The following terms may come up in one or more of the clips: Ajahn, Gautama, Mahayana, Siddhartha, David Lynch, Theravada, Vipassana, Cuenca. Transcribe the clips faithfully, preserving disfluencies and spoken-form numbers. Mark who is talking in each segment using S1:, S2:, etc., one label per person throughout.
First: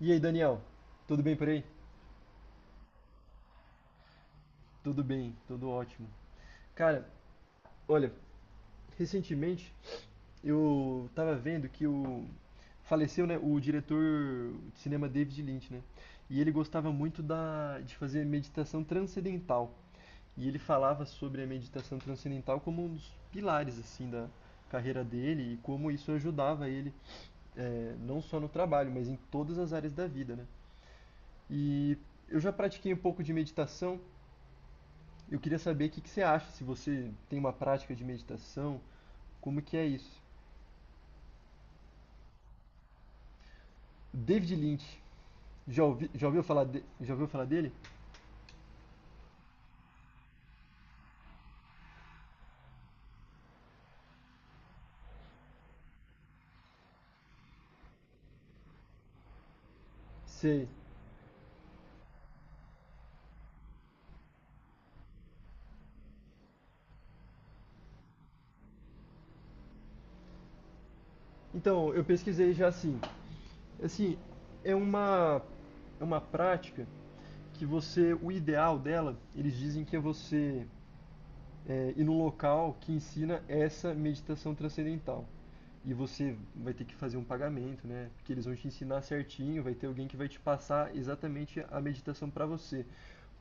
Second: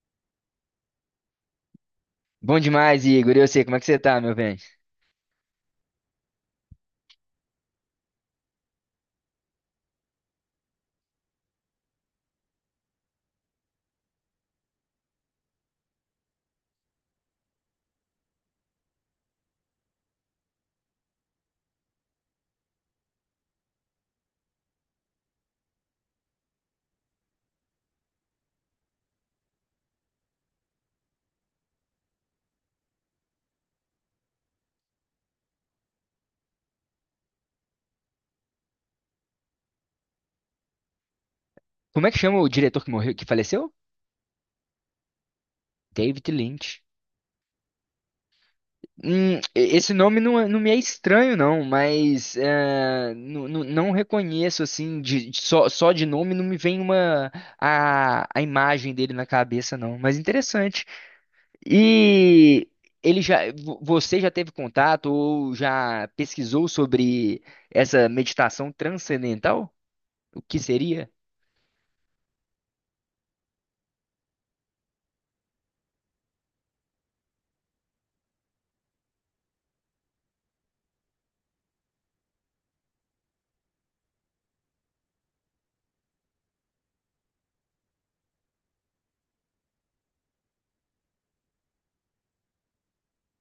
S1: E aí, Daniel? Tudo bem por aí?
S2: Bom demais, Igor. E eu sei como é que você tá, meu bem?
S1: Tudo bem, tudo ótimo. Cara, olha, recentemente eu tava vendo que o faleceu, né, o diretor de cinema David Lynch, né? E ele gostava muito da de fazer meditação transcendental. E ele falava sobre a meditação transcendental como um dos pilares assim da carreira dele e como isso ajudava ele eh, não só no trabalho, mas em todas as áreas da vida, né? E eu já pratiquei um pouco de meditação. Eu queria saber o que que você acha, se você tem uma prática de meditação, como que é isso?
S2: Como é que chama o diretor que morreu, que faleceu?
S1: David Lynch, já ouvi,
S2: David
S1: já ouviu falar
S2: Lynch.
S1: de- já ouviu falar dele?
S2: Hum, e- esse nome não, é- não me é estranho, não, mas é, nu- nu- não reconheço, assim, de, de- só, só de nome não me vem uma, a, a imagem dele na cabeça, não. Mas
S1: Sei.
S2: interessante. E ele já, vo- você já teve contato ou já pesquisou sobre essa meditação transcendental? O que seria?
S1: Então, eu pesquisei já assim. Assim, é uma é uma prática que você, o ideal dela, eles dizem que é você é, ir num local que ensina essa meditação transcendental. E você vai ter que fazer um pagamento, né? Porque eles vão te ensinar certinho, vai ter alguém que vai te passar exatamente a meditação para você.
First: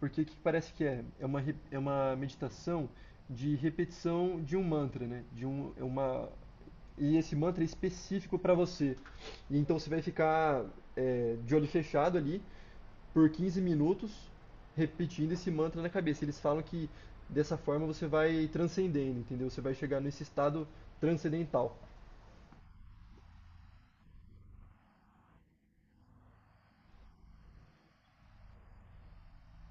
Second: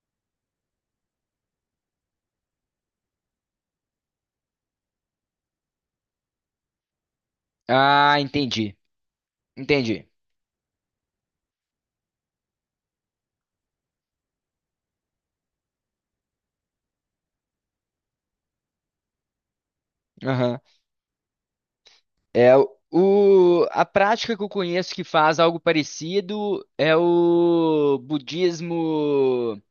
S1: Porque o que parece que é? É uma, re- é uma meditação de repetição de um mantra, né? De um, é uma, e esse mantra é
S2: Ah,
S1: específico para
S2: entendi.
S1: você. E então você vai
S2: Entendi.
S1: ficar é, de olho fechado ali por quinze minutos repetindo esse mantra na cabeça. Eles falam que dessa forma você vai transcendendo, entendeu? Você vai chegar nesse estado transcendental.
S2: É o, a prática que eu conheço que faz algo parecido é o budismo,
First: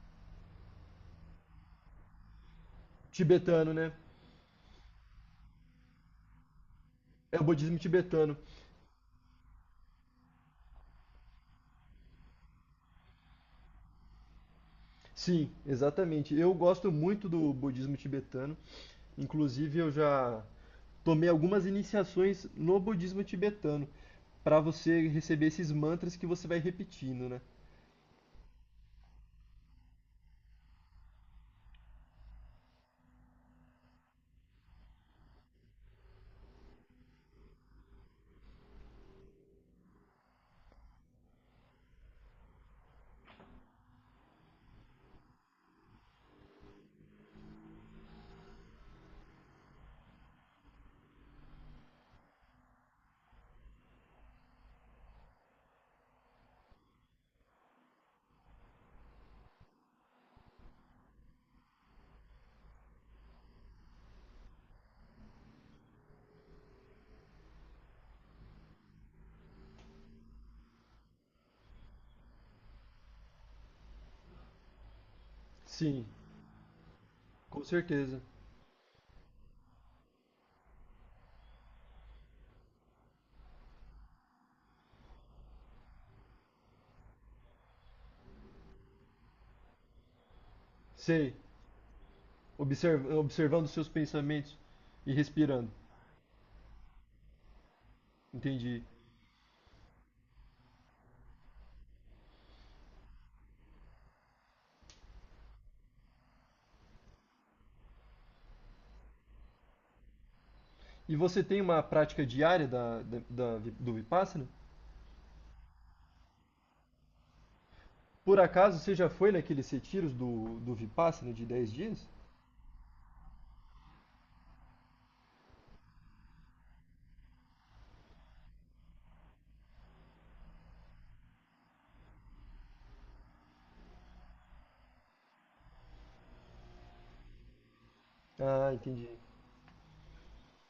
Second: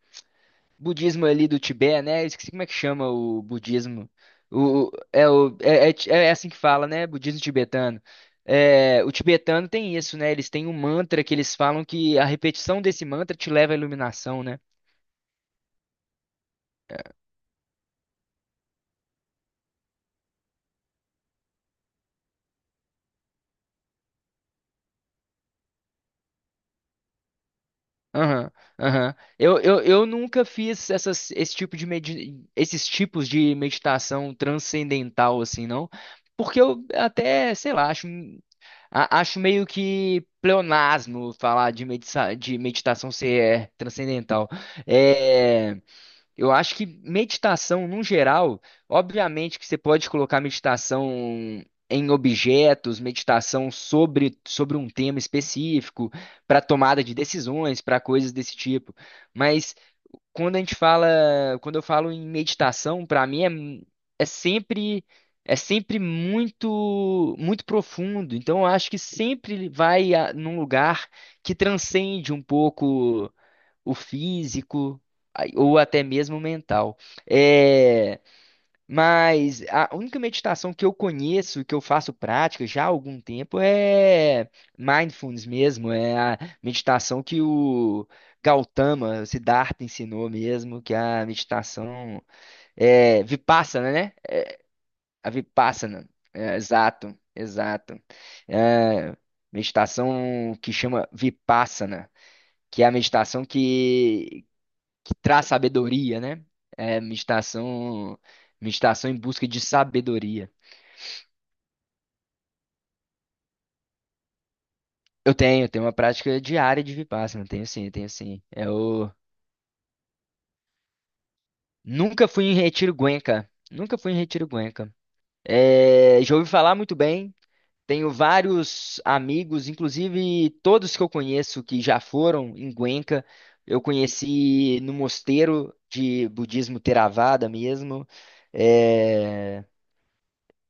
S2: budismo ali do Tibete, né? Esqueci como é que chama o
S1: Tibetano, né?
S2: budismo. O, é, o, é, é, é assim que fala, né?
S1: É
S2: Budismo
S1: o budismo
S2: tibetano.
S1: tibetano.
S2: É, o tibetano tem isso, né? Eles têm um mantra que eles falam que a repetição desse mantra te leva à iluminação, né?
S1: Sim, exatamente. Eu gosto muito do budismo tibetano. Inclusive, eu já tomei algumas iniciações no budismo tibetano para você receber esses mantras que você vai repetindo, né?
S2: Aham, aham. Eu, eu, eu nunca fiz essas, esse tipo de medi- esses tipos de meditação transcendental, assim, não. Porque eu até, sei lá, acho, a- acho meio que pleonasmo falar de, medita- de meditação ser é, transcendental. É. Eu acho que meditação, no geral, obviamente que você pode colocar meditação em objetos, meditação sobre, sobre um tema específico, para tomada de decisões, para coisas desse tipo. Mas quando a gente fala, quando eu falo em meditação, para mim é, mu- é sempre é sempre muito muito profundo. Então eu acho que sempre vai a, num lugar que transcende um pouco o físico ai- ou até
S1: Sim,
S2: mesmo o mental.
S1: com certeza.
S2: É, mas a única meditação que eu conheço, que eu faço prática já há algum tempo, é mindfulness mesmo, é a meditação que o Gautama, o Siddhartha ensinou mesmo, que é a
S1: Sei.
S2: meditação
S1: Observ-
S2: é,
S1: observando seus
S2: Vipassana, né?
S1: pensamentos e
S2: A
S1: respirando.
S2: Vipassana, é, exato, exato.
S1: Entendi.
S2: É, meditação que chama Vipassana que é a meditação que traz sabedoria, né? É meditação, meditação em busca de sabedoria.
S1: E você tem uma prática diária da, da- da vi- do Vipassana?
S2: Eu tenho, eu tenho uma prática diária de Vipassana, tenho sim, tenho
S1: Por
S2: sim.
S1: acaso você já
S2: Eu
S1: foi naqueles retiros do, do Vipassana de dez dias?
S2: nunca fui em retiro Cuenca, nunca fui em retiro Cuenca. É, já ouvi falar muito bem, tenho vários amigos, inclusive todos que eu conheço que já foram em Cuenca, eu conheci no mosteiro de budismo Theravada mesmo.
S1: Ah, entendi.
S2: É,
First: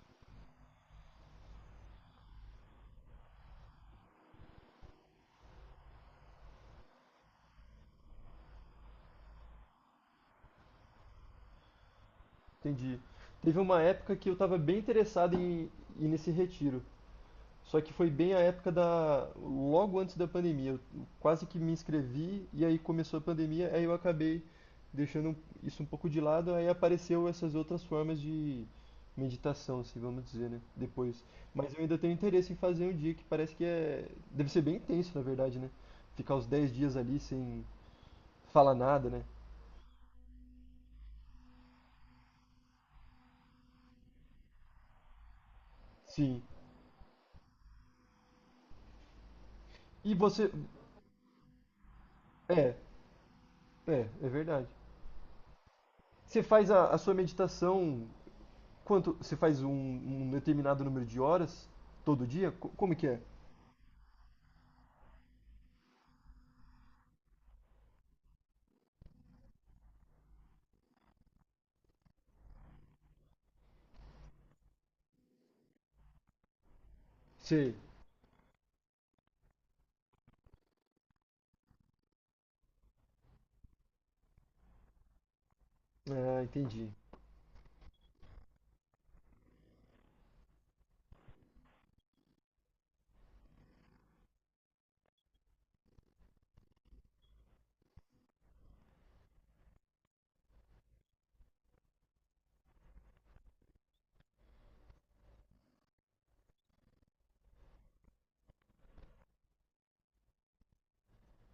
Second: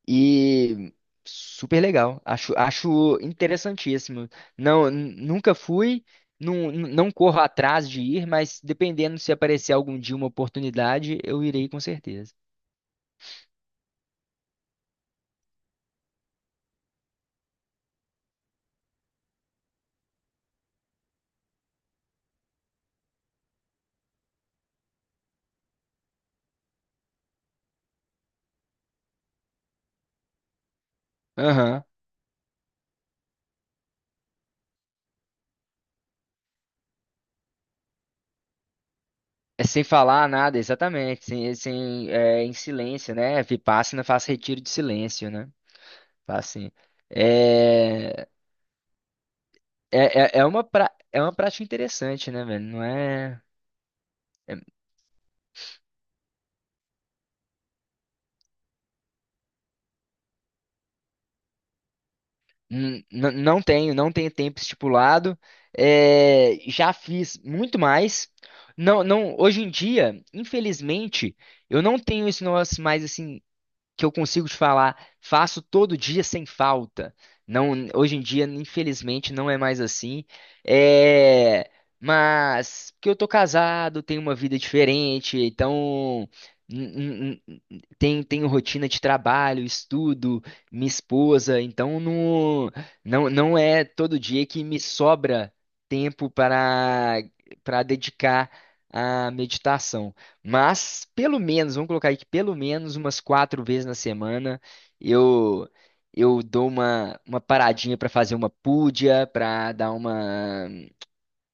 S2: e super legal. Acho, acho interessantíssimo. Não, n- nunca fui, não, não corro atrás de ir, mas dependendo se aparecer algum dia uma oportunidade, eu irei com certeza.
S1: Entendi. Teve uma época que eu estava bem interessado em ir nesse retiro. Só que foi bem a época da, logo antes da pandemia. Eu quase que me inscrevi e aí começou a pandemia, aí eu acabei deixando isso um pouco de lado, aí apareceu essas outras formas de meditação, assim, vamos dizer, né? Depois. Mas eu
S2: Aham.
S1: ainda tenho interesse em fazer um dia que parece que é, deve ser bem intenso, na verdade, né? Ficar os dez dias ali sem falar nada, né?
S2: É sem falar nada, exatamente. Sem, sem, é, em silêncio, né? Vipassana faz retiro de silêncio, né? Faz
S1: Sim.
S2: assim. É,
S1: E
S2: é, é é
S1: você,
S2: uma, pra, é uma prática interessante, né, velho?
S1: é,
S2: Não é.
S1: é, é
S2: É.
S1: verdade. Você faz a, a sua meditação quanto? Você faz um, um determinado número de horas todo dia? Co- Como
S2: N-
S1: que é?
S2: n- Não tenho, não tenho tempo estipulado. É, já fiz muito mais. Não, não, hoje em dia, infelizmente, eu não tenho isso nós mais assim que eu consigo te falar, faço todo dia sem falta.
S1: Sei.
S2: Não, hoje em dia, infelizmente, não é mais assim. É, mas porque eu tô casado, tenho uma vida diferente, então
S1: Ah, entendi.
S2: n- n- n- tenho, tenho rotina de trabalho, estudo, minha esposa, então não, não, não é todo dia que me sobra tempo para para dedicar à meditação. Mas, pelo menos, vamos colocar aí que pelo menos umas quatro vezes na semana eu eu dou uma, uma paradinha para fazer uma púdia, para dar uma,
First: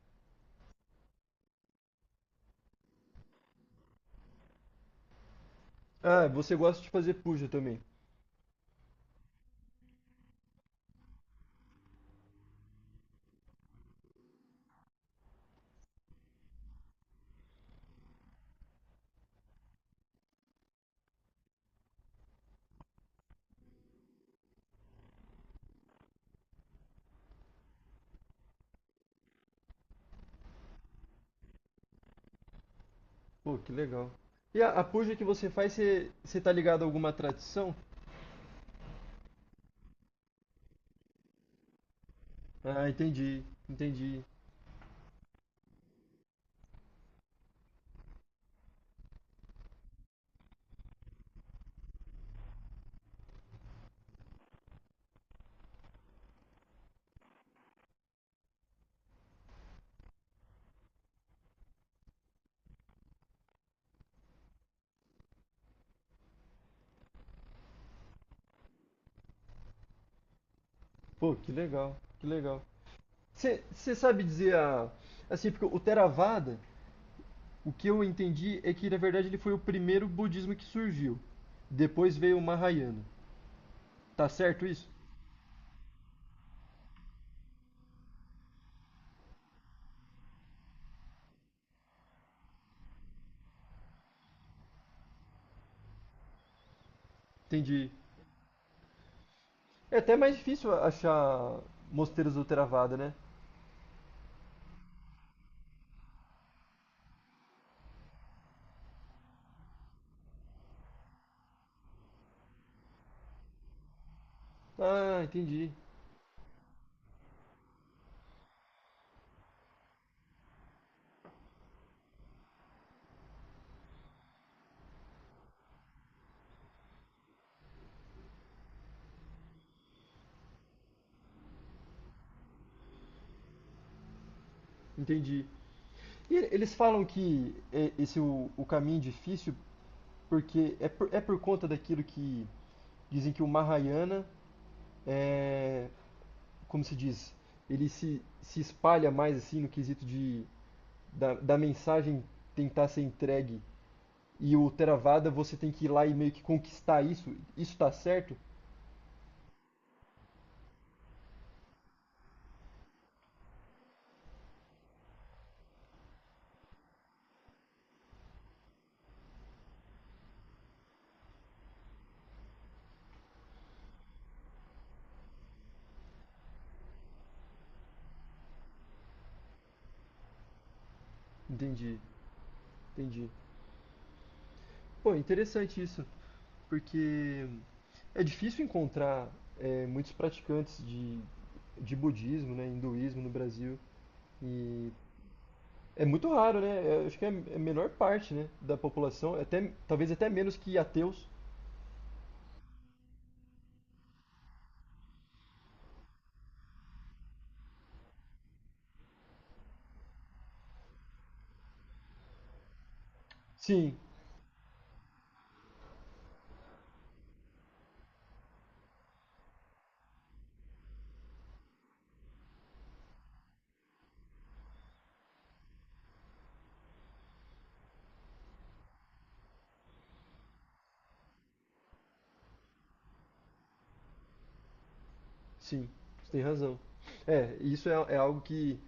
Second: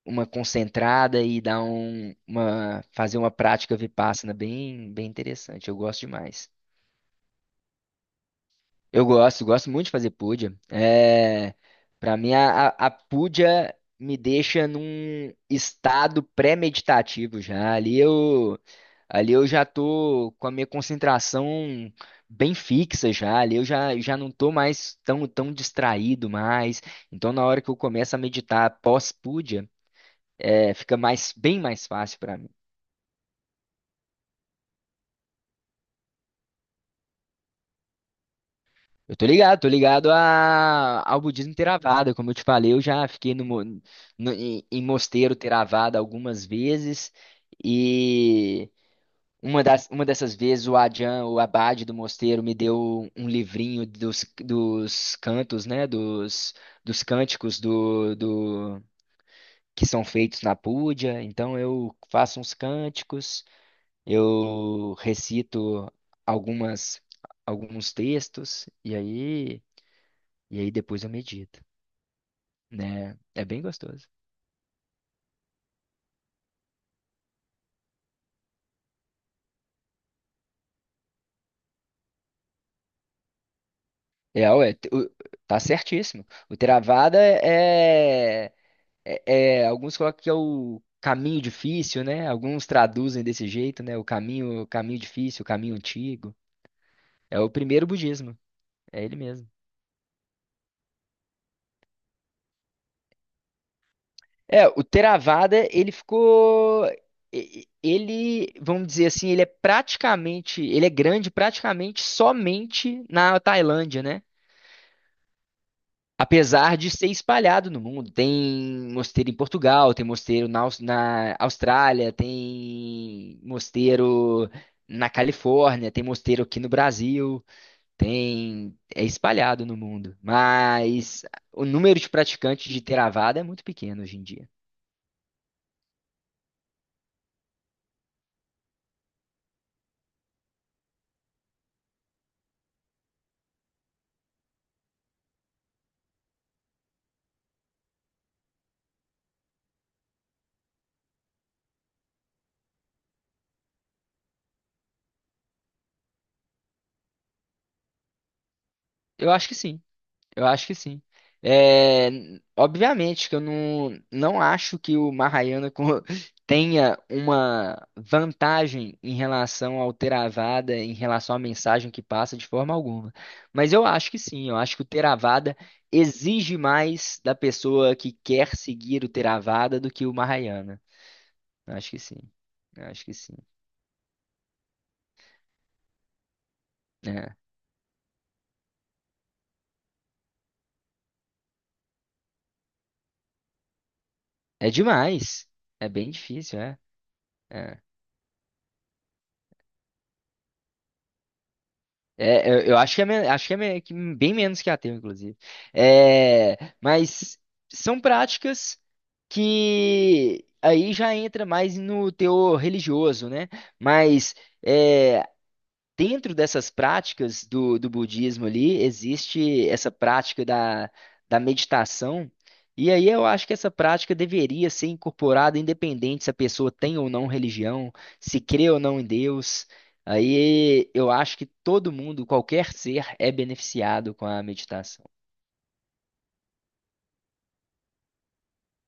S2: uma concentrada e dar um, uma, fazer uma prática vipassana bem, bem interessante. Eu gosto
S1: Ah,
S2: demais.
S1: você gosta de fazer puja também.
S2: Eu gosto, gosto muito de fazer puja. É, para mim, a, a a puja me deixa num estado pré-meditativo já. Ali eu, ali eu já tô com a minha concentração bem fixa já. Ali eu já, já não tô mais tão, tão distraído mais. Então, na hora que eu começo a meditar pós-puja, é, fica mais, bem mais fácil para mim.
S1: Pô, que legal. E a, a puja que você faz, você, você tá ligado a alguma tradição?
S2: Eu tô ligado, tô ligado a, ao budismo Theravada. Como eu te falei, eu
S1: Ah,
S2: já fiquei
S1: entendi,
S2: no, mo-
S1: entendi.
S2: no- em, em mosteiro Theravada algumas vezes e uma das, uma dessas vezes o Ajahn, o abade do mosteiro, me deu um livrinho dos, dos cantos, né, dos, dos cânticos do, do que são feitos na Púdia. Então eu faço uns cânticos, eu recito algumas alguns textos e aí e aí depois eu
S1: Pô, que
S2: medito,
S1: legal, que legal.
S2: né? É bem
S1: Você você
S2: gostoso.
S1: sabe dizer a, assim, porque o Theravada, o que eu entendi é que na verdade ele foi o primeiro budismo que surgiu. Depois veio o Mahayana. Tá
S2: É,
S1: certo
S2: ué,
S1: isso?
S2: t- o- tá certíssimo. O Theravada é, é, é- alguns colocam que é o caminho difícil, né? Alguns traduzem desse jeito, né? O caminho, o caminho difícil, o caminho antigo. É o primeiro
S1: Entendi.
S2: budismo, é ele mesmo.
S1: É até mais difícil achar mosteiros do Theravada, né?
S2: É, o Theravada, ele ficou e- e- ele, vamos dizer assim, ele é praticamente, ele é grande praticamente somente na Tailândia, né?
S1: Ah, entendi.
S2: Apesar de ser espalhado no mundo, tem mosteiro em Portugal, tem mosteiro na, Aus- na Austrália, tem mosteiro na Califórnia, tem mosteiro aqui no Brasil, tem é espalhado no mundo, mas o número de praticantes de Theravada é muito pequeno hoje em dia.
S1: Entendi. E eles falam que é esse o, o caminho difícil porque é por, é por conta daquilo que dizem que o Mahayana é, como se diz, ele se, se espalha mais assim no quesito de da, da mensagem tentar ser entregue e o Theravada você tem que ir lá e meio que conquistar isso. Isso tá certo?
S2: Eu acho que sim. Eu acho que sim. É, obviamente que eu não, não acho que o Mahayana co- tenha uma vantagem em relação ao Theravada, em relação à mensagem que passa de forma alguma. Mas eu acho que sim, eu acho que o Theravada exige mais da pessoa que quer seguir o Theravada do que o Mahayana. Eu acho
S1: Entendi,
S2: que sim. Eu acho que
S1: entendi.
S2: sim.
S1: Pô, interessante isso.
S2: É,
S1: Porque é difícil encontrar eh, muitos praticantes de, de budismo, né, hinduísmo no Brasil.
S2: é
S1: E
S2: demais. É
S1: é
S2: bem
S1: muito raro,
S2: difícil, é.
S1: né? Eu acho que é é a
S2: É.
S1: menor parte, né, da população. É até, talvez até menos que ateus.
S2: É, eu, eu acho que é, men- acho que é men- que bem menos que ateu, inclusive. É, mas são práticas que aí já entra mais no teor religioso, né?
S1: Sim,
S2: Mas é, dentro dessas práticas do, do budismo ali, existe essa prática da, da meditação. E aí eu acho que essa prática deveria ser incorporada, independente se a pessoa tem ou não religião, se crê ou não em Deus. Aí eu acho que todo mundo, qualquer ser, é beneficiado com a meditação.
S1: sim, você tem razão. É, isso é, é algo que,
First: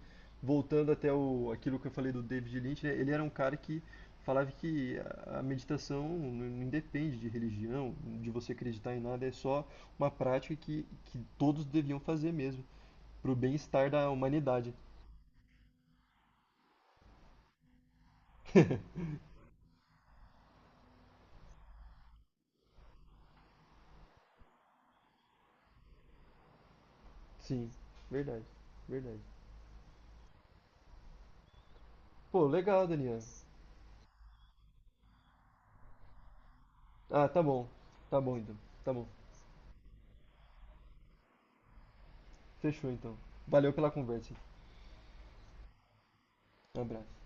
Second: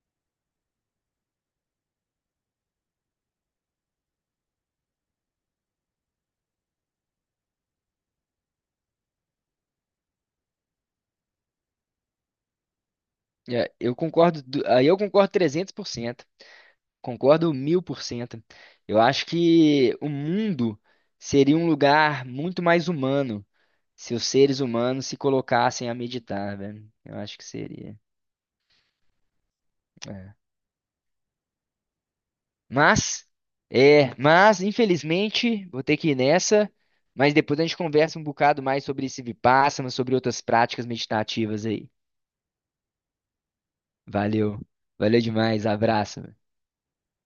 S1: voltando até o, aquilo que eu falei do David Lynch, né, ele era um cara que falava que a, a meditação não, não independe de religião, de você acreditar em nada, é só uma prática que, que todos deviam fazer mesmo, pro
S2: É,
S1: bem-estar
S2: eu
S1: da
S2: concordo, du-
S1: humanidade.
S2: aí eu concordo trezentos por cento. Concordo mil por cento. Eu acho que o mundo seria um lugar muito mais humano se os seres humanos se colocassem a meditar, velho. Eu acho que
S1: Sim,
S2: seria.
S1: verdade, verdade.
S2: É.
S1: Pô, legal, Daniel.
S2: Mas, é, mas, infelizmente, vou ter que ir nessa.
S1: Ah,
S2: Mas
S1: tá
S2: depois a
S1: bom,
S2: gente
S1: tá
S2: conversa um
S1: bom então,
S2: bocado mais
S1: tá bom.
S2: sobre esse Vipassana, sobre outras práticas meditativas aí.
S1: Fechou então. Valeu pela conversa.
S2: Valeu. Valeu demais. Abraço.
S1: Um abraço.